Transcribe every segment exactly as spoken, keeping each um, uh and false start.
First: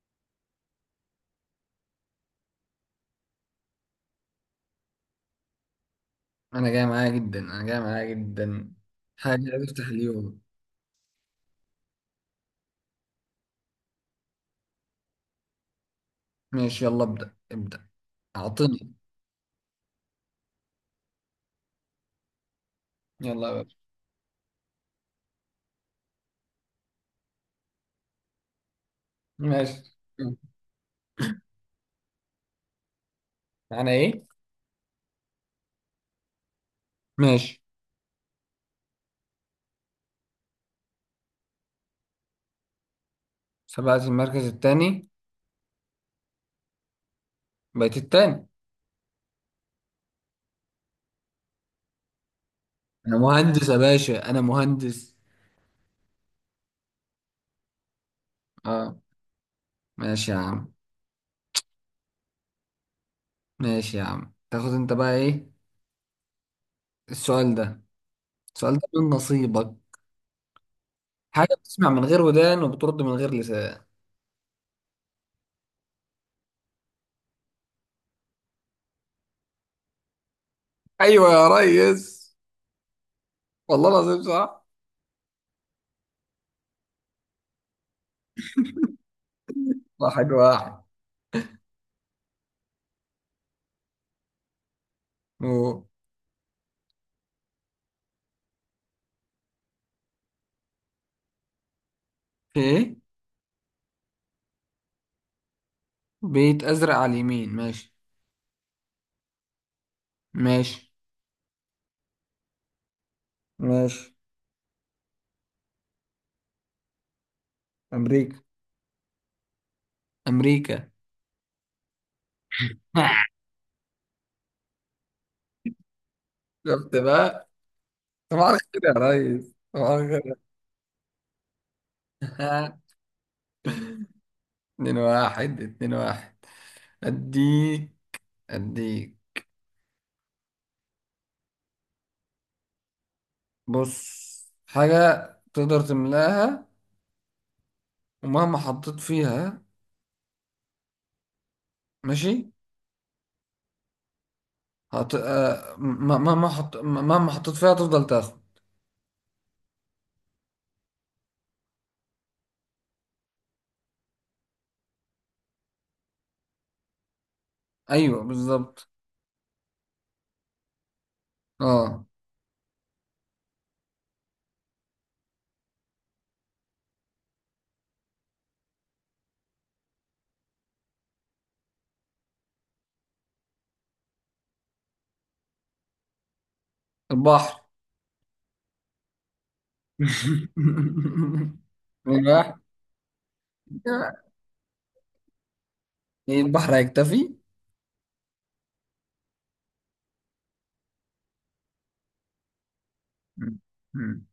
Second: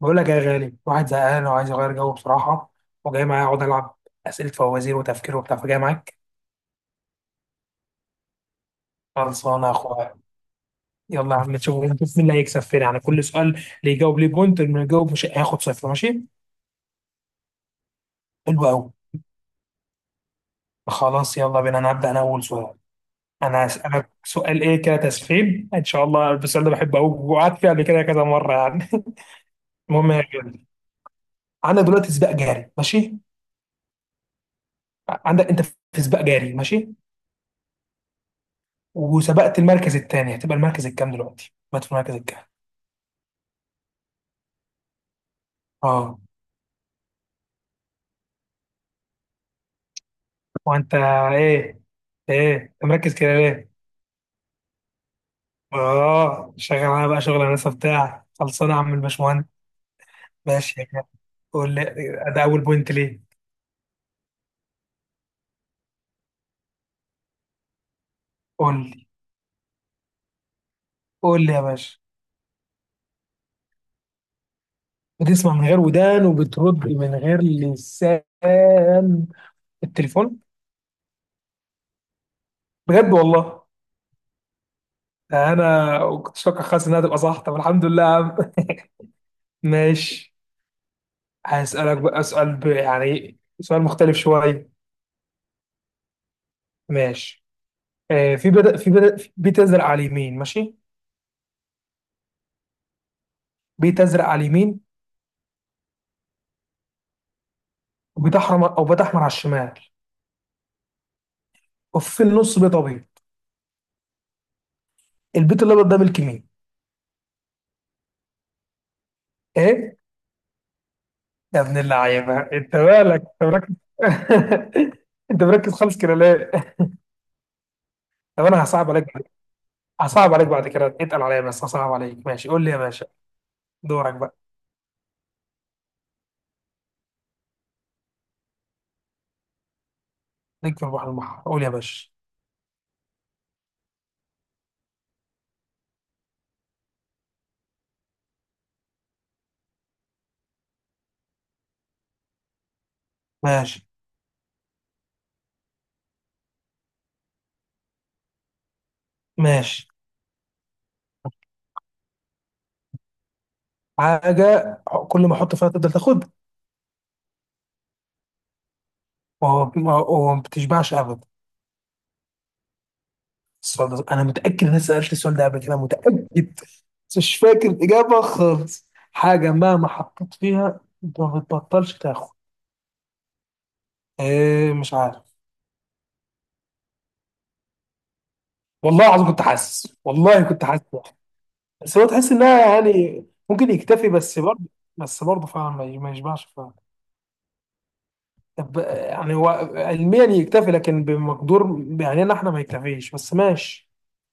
بقول لك يا غالي، واحد زهقان وعايز يغير جو بصراحة. وجاي معايا اقعد العب أسئلة فوازير وتفكير وبتاع، فجاي معاك. انا جاي معايا جدا، انا جاي معايا جدا حاجة خلصانة يا افتح اخويا. اليوم. يلا يا عم، نشوف نشوف مين اللي هيكسب فين، يعني كل سؤال اللي يجاوب ليه بوينت، اللي ما يجاوب مش هياخد صفر، ماشي؟ ماشي، يلا ابدأ ابدأ. حلو قوي. اعطني. خلاص يلا بينا، انا هبدأ، انا اول سؤال. يلا يا انا باشا. هسألك سؤال، ايه كده تسخين ان شاء الله. السؤال ده بحبه قوي وقعدت فيه قبل كده كذا مرة يعني. ماشي. المهم يا غالي، عندك دلوقتي سباق جاري، ماشي؟ انا ايه؟ عندك انت في سباق جاري، ماشي؟ ماشي. وسبقت المركز الثاني، هتبقى المركز الكام دلوقتي؟ بقت في المركز الكام؟ سبقت المركز التاني. اه. بقيت التاني. وانت. ايه. ايه انت مركز انا كده مهندس ليه؟ يا باشا، انا مهندس. اه شغال. انا بقى شغل هندسه بتاع، خلصانه يا عم اه. الباشمهندس. ماشي يا عم. ماشي يا كده. قول لي. ده اول بوينت ليه. ماشي يا عم، تاخد انت بقى ايه؟ السؤال ده السؤال قول ده لي. من نصيبك. قول لي حاجة يا بتسمع باشا. من غير ودان وبترد من غير لسان. بتسمع من غير ودان وبترد من غير لسان. التليفون. ايوه يا ريس. بجد والله؟ والله العظيم صح. ده انا كنت فاكر خالص انها تبقى صح، طب الحمد لله يا عم. واحد ماشي. واحد. هسألك بقى سؤال ب- يعني سؤال مختلف شويه. أوه. ماشي. آه، في بدأ في بدأ في بيت يزرع على اليمين، ماشي؟ في ايه؟ بيت ازرق على اليمين. بيت ازرق على اليمين ماشي. وبيت احمر، او بيت احمر على الشمال. ماشي. وفي النص بيت ابيض. ماشي. البيت الابيض ده ملك مين؟ أمريكا. ايه؟ امريكا. يا ابن اللعيبه، انت مالك؟ انت مركز. انت مركز خالص كده ليه؟ شفت بقى. طب صباح انا الخير هصعب يا عليك بعد. ريس، صباح هصعب الخير. عليك بعد كده، اتقل عليا بس هصعب عليك، ماشي؟ قول لي يا باشا. دورك بقى. اتنين واحد، اتنين واحد. اديك اديك. ليك في البحر المحر، قول يا باشا. بص. حاجة تقدر تملاها، ومهما حطيت فيها. ماشي. ماشي. هت... آه، م- مهما حط... مهما حطيت فيها تفضل تاخد. ماشي. حاجه. كل ما احط فيها تفضل تاخد. ايوه بالظبط. ما هو ما هو ما بتشبعش ابدا. اه، السؤال ده انا متاكد ان انا سالت السؤال ده قبل كده، متاكد. بس مش فاكر الاجابه خالص. حاجه مهما حطيت فيها ما بتبطلش تاخد. إيه، مش عارف. البحر. والله العظيم كنت حاسس، والله كنت حاسس. بس هو اتنين تحس واحد. انها يعني ممكن يكتفي، بس برضه. بس برضه فعلا ما ما إيه، يشبعش فعلا. البحر هيكتفي؟ طب آه، يعني هو، علميا يكتفي، لكن بمقدور يعني إن احنا ما يكتفيش، بس مم. ماشي. مم.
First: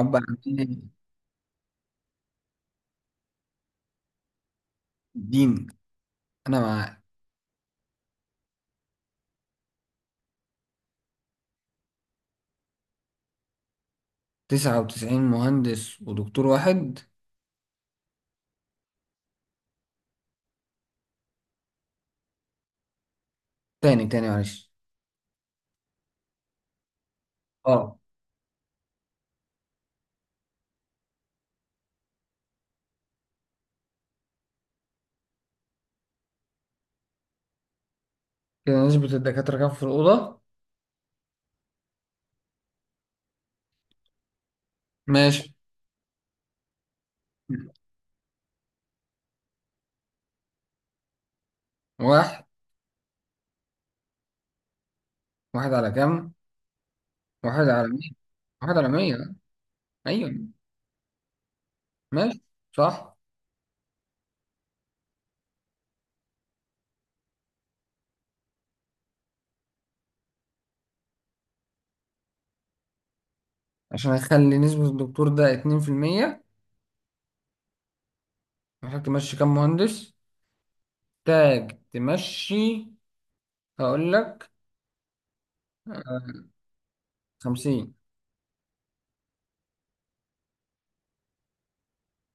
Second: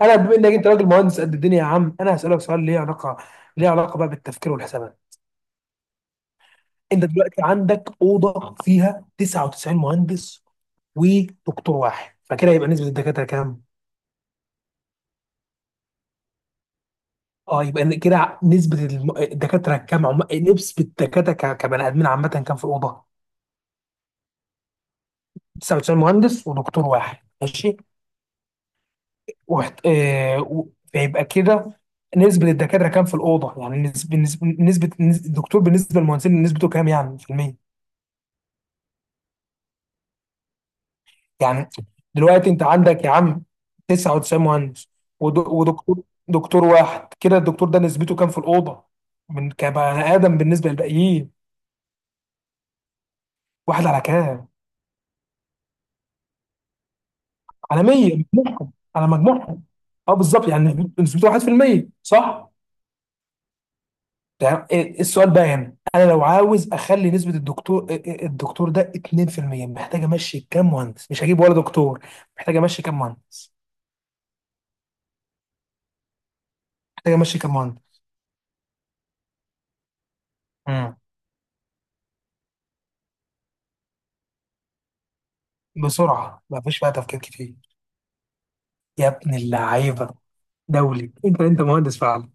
انا بما عن انك انت إيه؟ راجل مهندس قد الدنيا يا عم، انا هسالك سؤال ليه علاقه، ليه علاقه بقى بالتفكير والحسابات. الدين. أنا مع. انت دلوقتي عندك اوضه فيها تسعة وتسعين مهندس ودكتور واحد، فكده يبقى نسبه الدكاتره كام؟ تسعة وتسعين مهندس ودكتور واحد. اه، يبقى إن كده نسبه الم- الدكاتره كام عم... نسبه الدكاتره ك... كبني ادمين عامه كام في الاوضه؟ تاني تاني معلش. تسعة وتسعين مهندس ودكتور واحد، ماشي؟ اه. وحت... آه... و... فيبقى كده نسبه الدكاتره كام في الاوضه؟ يعني نسبه نسبه نسبة- الدكتور بالنسبه للمهندسين نسبته كام يعني في المية؟ كده نسبة الدكاترة كام في الأوضة؟ يعني دلوقتي انت عندك يا عم تسعة وتسعين مهندس، ود- ماشي. ودكتور، دكتور واحد. كده الدكتور مم. ده نسبته كام في الاوضه، من كبني ادم بالنسبه للباقيين؟ واحد. واحد على كام؟ واحد على كام؟ واحد على على مية. مية، مجموعهم، واحد على على مية. مجموعهم. اه أيوة. بالظبط، يعني نسبته واحد في المية، ماشي. صح. صح. ده ايه- إيه السؤال بقى هنا، انا لو عاوز اخلي نسبه الدكتور ايه- ايه- الدكتور ده اتنين في المية، محتاج امشي كام مهندس، مش هجيب ولا دكتور. محتاج امشي كام مهندس. عشان أخلي نسبة الدكتور ده اتنين في المية. محتاج امشي كام مهندس. محتاج تمشي كام مهندس؟ امم. محتاج تمشي. هقول لك. بسرعه، آه، ما فيش بقى تفكير كتير. خمسين. يا ابن اللعيبه! دولي انت انت مهندس فعلا.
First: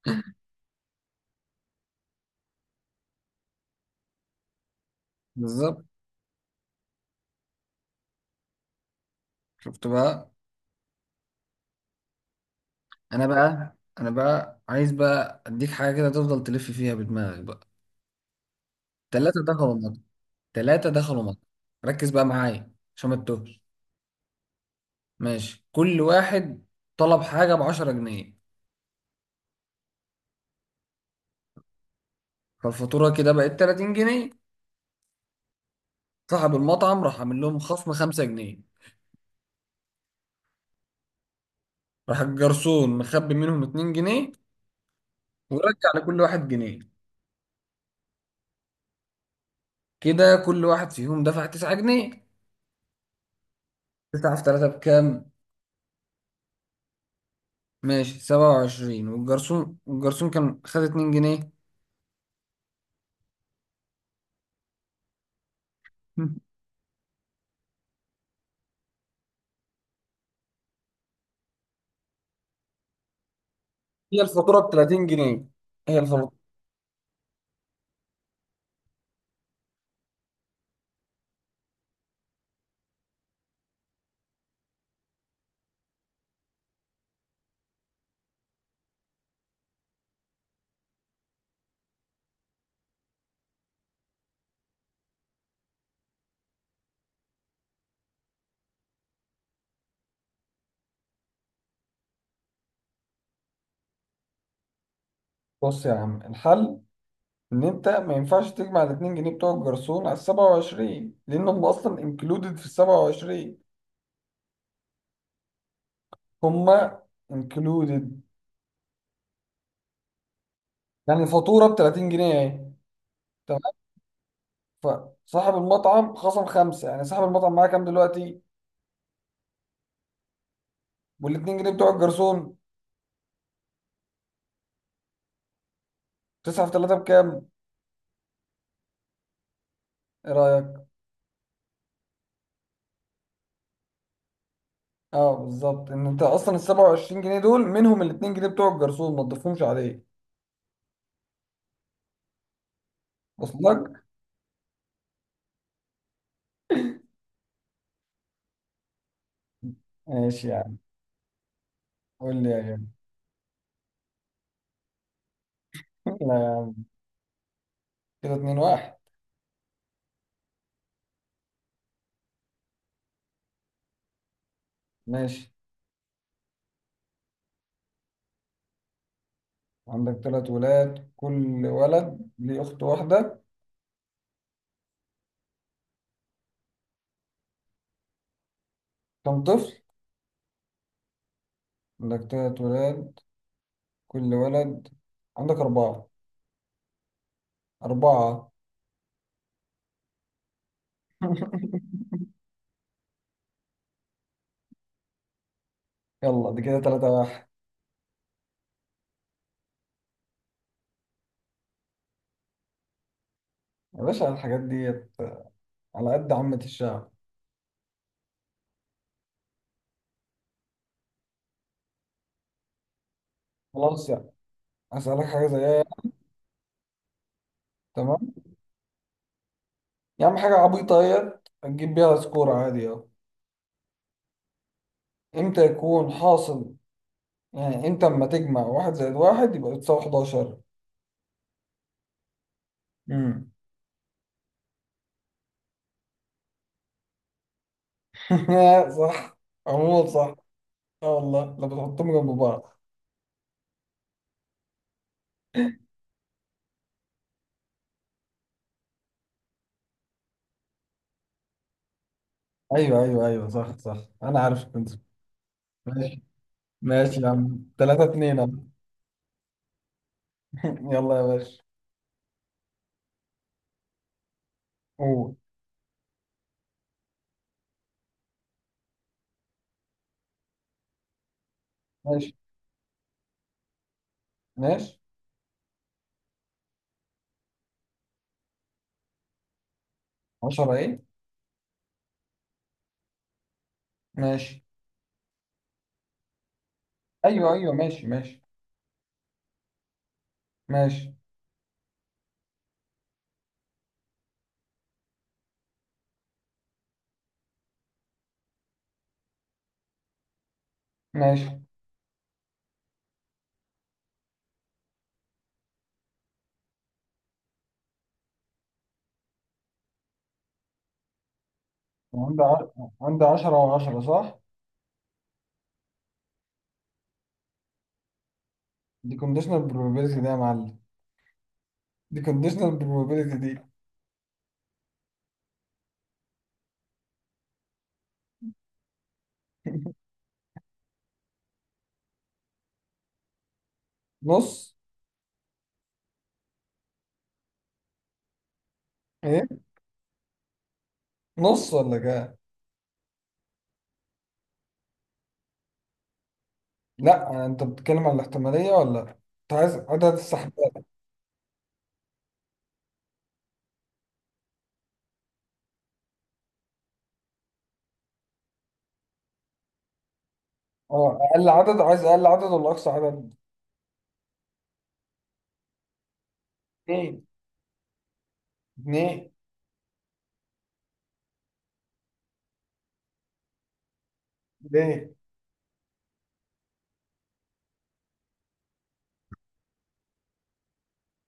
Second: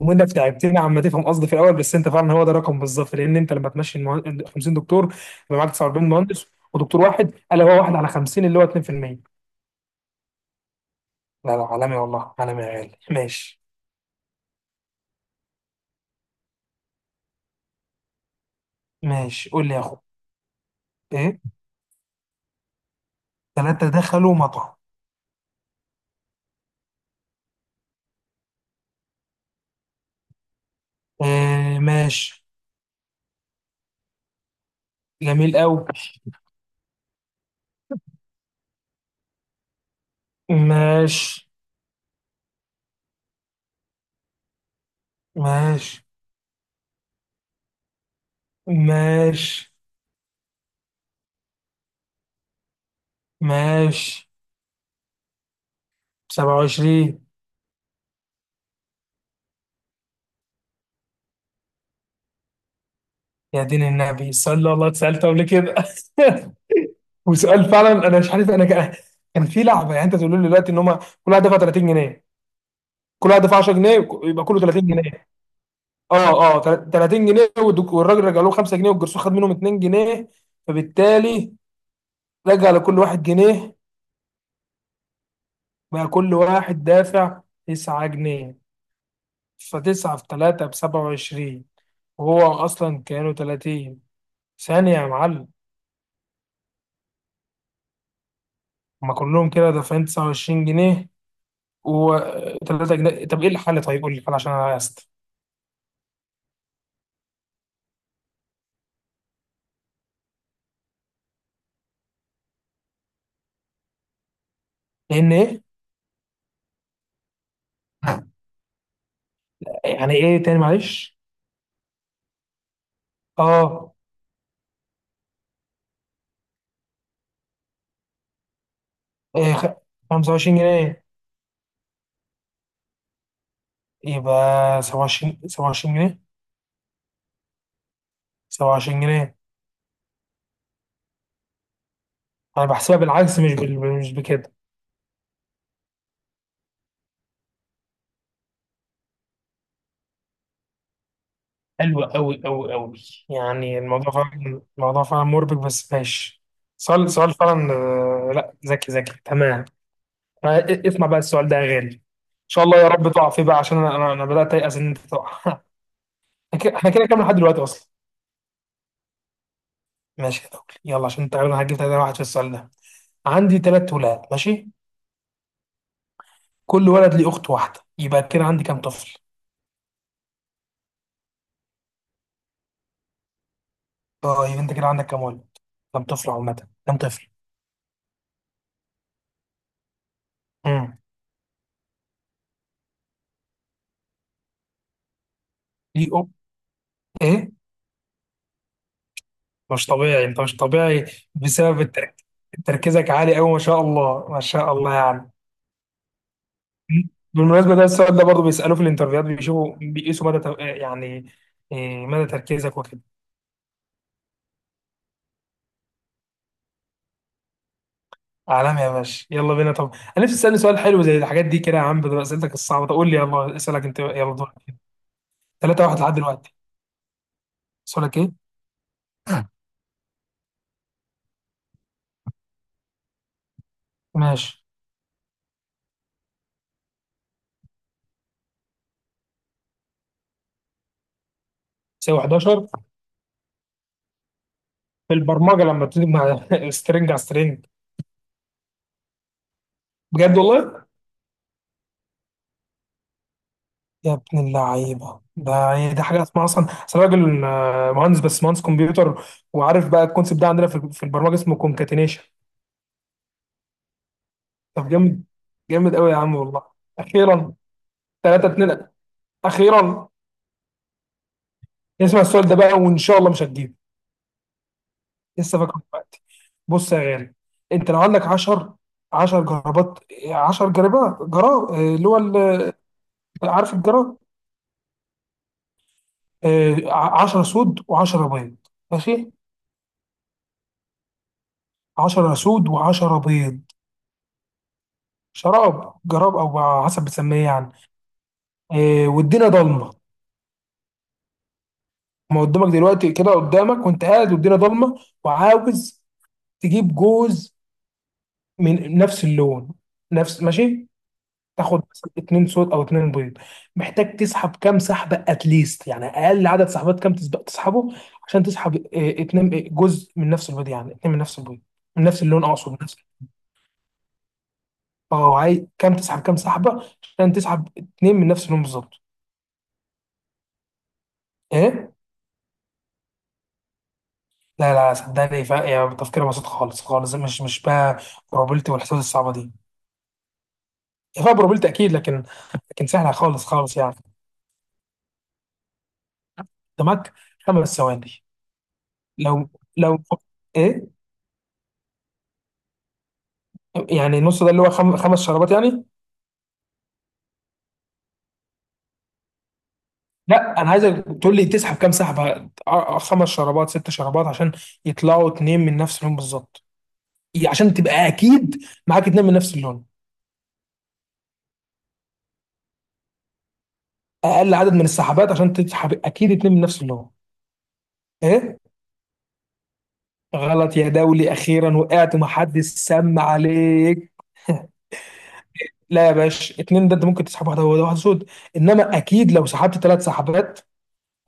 وانك تعبتني عم تفهم قصدي في الاول، بس انت فعلا هو ده الرقم بالظبط، لان انت لما تمشي المهن- خمسين دكتور يبقى معاك بالظبط. تسعة واربعين مهندس، ودكتور واحد، قال هو واحد على خمسين اللي هو اتنين في المية. شفت بقى. لا لا، عالمي والله، عالمي يا غالي، انا ماشي. بقى انا بقى عايز بقى اديك حاجه كده تفضل تلف فيها بدماغك بقى. ثلاثه ماشي قول دخلوا لي يا اخو. مصر، ثلاثه دخلوا مصر. ايه. ركز بقى معايا عشان ما تتوهش. ثلاثه دخلوا مطعم. ماشي، كل واحد طلب حاجه ب عشرة جنيه. إيه ماشي. فالفاتوره كده بقت تلاتين جنيه. جميل قوي. صاحب المطعم راح عامل لهم خصم خمسة جنيه. ماشي. راح الجرسون مخبي منهم اتنين جنيه، ورجع ماشي. لكل واحد جنيه. ماشي. كده كل واحد فيهم دفع تسعة جنيه. ماشي. تسعة في تلاتة بكام؟ سبعة وعشرين. ماشي، سبعة وعشرين. والجرسون، الجرسون كان خد اتنين جنيه. يا دين النبي، السؤال ده والله اتسألته قبل كده. وسؤال فعلا، انا مش عارف، انا كان كان في لعبه، يعني انت تقول لي دلوقتي ان هم كل واحد دفع تلاتين جنيه. كل واحد دفع عشر جنيه، هي وك- يبقى الفاتورة كله ب 30 30 جنيه جنيه هي اه الفاتورة اه تل- تلاتين جنيه، والدك- والراجل رجع له خمسة جنيه، والجرسون خد منهم اتنين جنيه، فبالتالي رجع لكل واحد جنيه. بقى كل واحد دافع تسعة جنيه، ف9 في تلاتة ب سبعة وعشرين. وهو اصلا كانوا تلاتين. ثانيه يا معلم. هما كلهم كده دافعين تسعة وعشرين جنيه، وثلاثة أجنبي. طب إيه الحل؟ طيب قول لي الحل عشان أنا عايز. بص يا عم، الحل ان انت ما ينفعش تجمع ال اتنين جنيه بتوع الجرسون على ال سبعة وعشرين، لان هم اصلا انكلودد في ال سبعة وعشرين. لأن إيه؟ هم انكلودد. يعني إيه، تاني معلش. يعني الفاتوره ب تلاتين جنيه اهي. تمام. أه. فصاحب المطعم خصم خمسه، يعني صاحب المطعم معاه كام دلوقتي؟ إيه خ... خمسة وعشرين جنيه، وال اتنين جنيه بتوع الجرسون. يبقى سبعة وعشرين. سبعة وعشرين جنيه. تسعة في تلاتة بكام؟ سبعة وعشرين جنيه. ايه رايك؟ أنا بحسبها بالعكس، مش بال... مش بكده. اه بالظبط، ان انت اصلا ال سبعة وعشرين جنيه دول منهم ال اتنين جنيه بتوع الجرسون، ما تضيفهمش عليه. حلو أوي أوي أوي. وصل يعني لك؟ الموضوع فعلا الموضوع فعلا مربك، بس ماشي. سؤال سؤال فعلا، آه، لا، ذكي ذكي تمام. ماشي يا آه، عم. إ- اسمع بقى السؤال ده يا غالي، ان قول لي يا شاء الله يا غالي. رب تقع فيه بقى، عشان انا انا أنا بدات ايأس ان انت تقع. لا يا احنا كده عم. إحنا كده كام لحد دلوقتي اصلا؟ كده اتنين واحد. ماشي يا دولي، يلا عشان تقريبا هجيب تلاتة واحد في السؤال ده. عندي تلات ولاد، ماشي؟ ماشي. كل ولد ليه أخت واحدة، يبقى كده عندي كام طفل؟ عندك تلات ولاد، كل ولد ليه أخت واحدة. طيب أنت كده عندك كام ولد؟ كام طفل عامة؟ كام طفل؟ كم طفل؟ امم. عندك تلات ولاد، كل ولد. عندك أربعة. ليه أخت. إيه؟ أربعة. مش طبيعي، أنت مش طبيعي. بسبب الترك... تركيزك عالي أوي، ما شاء الله ما شاء الله يعني. يلا دي كده تلاتة واحد. بالمناسبة ده السؤال ده برضه بيسألوه في الانترفيوهات، بيشوفوا بيقيسوا مدى تو- يعني إيه، مدى تركيزك وكده. يا باشا، الحاجات دي على قد عامة الشعب. عالمي يا باشا، يلا بينا طب. انا نفسي تسالني سؤال حلو زي الحاجات دي كده يا عم، بدل اسئلتك الصعبه. طب قول لي، يلا اسالك انت، خلاص يعني. يلا دورك. أسألك حاجة زيها. ثلاثة واحد لحد دلوقتي. سؤالك تمام. ايه؟ يا عم، حاجة عبيطة اهيت هتجيب بيها سكور عادي اهو. ماشي. امتى يكون حاصل، يعني انت اما تجمع واحد زائد واحد يبقى بتساوي حداشر؟ تساوي احد عشر. امم في البرمجه لما بتيجي مع سترنج على سترنج. صح. عموما صح. بجد والله. اه والله لو بتحطهم جنب بعض. يا ابن اللعيبه، ده يعني ده حاجه اسمها اصلا، اصل راجل آه، مهندس، بس مهندس كمبيوتر. وعارف بقى الكونسيبت ده عندنا في في البرمجه اسمه كونكاتينيشن. ايوه ايوه ايوه، صح صح. انا عارف كنت. طب جامد. جامد قوي يا ماشي. عم والله. ماشي يا اخيرا! عم. تلاتة تلاتة اتنين. اتنين. اخيرا. يلا يا باشا. اسمع السؤال ده بقى، وان شاء الله مش هتجيبه. قول. لسه فاكره دلوقتي. بص يا غالي، انت لو عندك عشرة، عشرة جرابات، عشرة جرابات، جراب آه، اللي هو ماشي. ال- عارف الجراب، ماشي. عشرة سود و10 بيض، ماشي؟ عشرة ايه؟ عشر سود و10 بيض، ماشي. شراب، جراب، او على حسب بتسميه ايوه ايوه، يعني، ماشي ماشي آه، والدنيا ضلمه. ماشي ما قدامك دلوقتي، كده قدامك وانت قاعد والدنيا ضلمه، وعاوز تجيب جوز من نفس اللون، نفس، ماشي؟ ماشي. تاخد مثلا اتنين صوت او اتنين بيض، محتاج تسحب كام سحبه اتليست، يعني اقل عدد سحبات كام تسبق تسحبه عشان تسحب اه، اتنين اه، جزء من نفس البيض، يعني اتنين من نفس البيض، من نفس عندي اللون، ع- اقصد من نفس. عندي عشرة و10. صح. اه، عايز كام تسحب كام سحبه عشان تسحب اتنين من نفس اللون بالظبط؟ دي كونديشنال بروبابيلتي ده يا معلم. ايه. دي كونديشنال بروبابيلتي دي. لا لا صدقني، فا يا تفكير بسيط خالص خالص، مش مش بقى بروبابيلتي والحسابات الصعبه دي. هي فيها بروبابيلتي اكيد، لكن لكن سهله خالص خالص يعني. نص. قدامك خمس ثواني. ايه؟ لو، لو، ايه. نص ولا كام؟ يعني النص ده اللي هو خم... خمس شرابات يعني. لا، انت بتتكلم عن الاحتماليه ولا انت عايز عدد لا، انا السحبات؟ عايزك تقول لي تسحب كام سحبه، أ- أ- خمس شرابات ست شرابات عشان يطلعوا اتنين من نفس اللون بالظبط. ي- عشان تبقى اكيد معاك اتنين من نفس اللون. اه، اقل عدد. عايز اقل عدد ولا اقصى عدد؟ اقل عدد من السحبات عشان تسحب اكيد اتنين من نفس اللون. اتنين. ايه. اتنين. غلط يا دولي، اخيرا وقعت ومحدش سمع عليك. ليه؟ لا يا باشا، اتنين ده انت ممكن تسحب واحده واحده واحده سود. انما اكيد لو سحبت ثلاث سحبات،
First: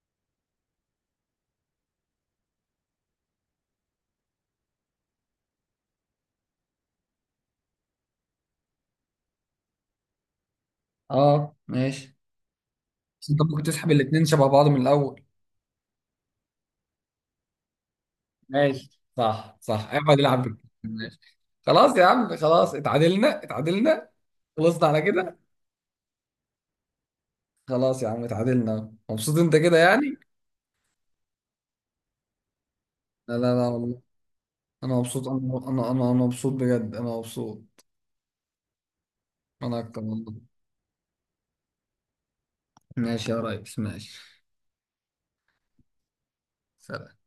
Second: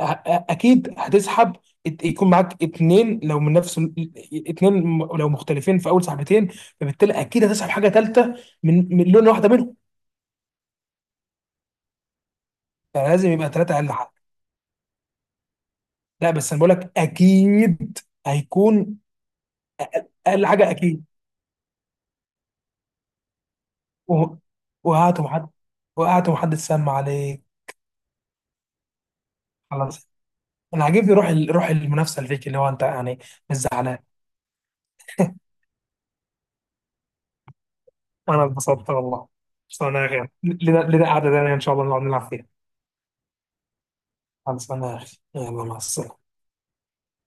اكيد هتسحب، ات- يكون معاك اتنين لو من نفس ال- اتنين م- لو مختلفين في اول سحبتين، فبالتالي اكيد هتسحب حاجه ثالثه من من لون واحده منهم. اه ماشي. يعني لازم بس انت يبقى ممكن ثلاثه تسحب اقل حاجه. الاتنين شبه بعض من الاول. لا بس انا بقول لك اكيد هيكون ماشي، صح صح. أقل اقعد العب أقل بك. حاجه اكيد. ماشي. خلاص يا عم، خلاص. اتعادلنا اتعادلنا. و- خلصنا على وقعت كده. ومحد وقعت ومحدش سمع عليك. خلاص يا عم، اتعادلنا. مبسوط انت كده خلاص. يعني؟ انا عاجبني روح ال- روح المنافسه اللي فيك، اللي هو انت يعني. لا لا مش لا، زعلان. والله انا مبسوط. انا انا انا, أنا مبسوط بجد. انا مبسوط. انا اتبسطت والله. انا خلصانه اكتر يا اخي، والله. لنا لنا قعده تانيه ان شاء الله نقعد نلعب فيها. ماشي يا ريس، ماشي. خلصانه يا اخي، يلا مع السلامه. سلام.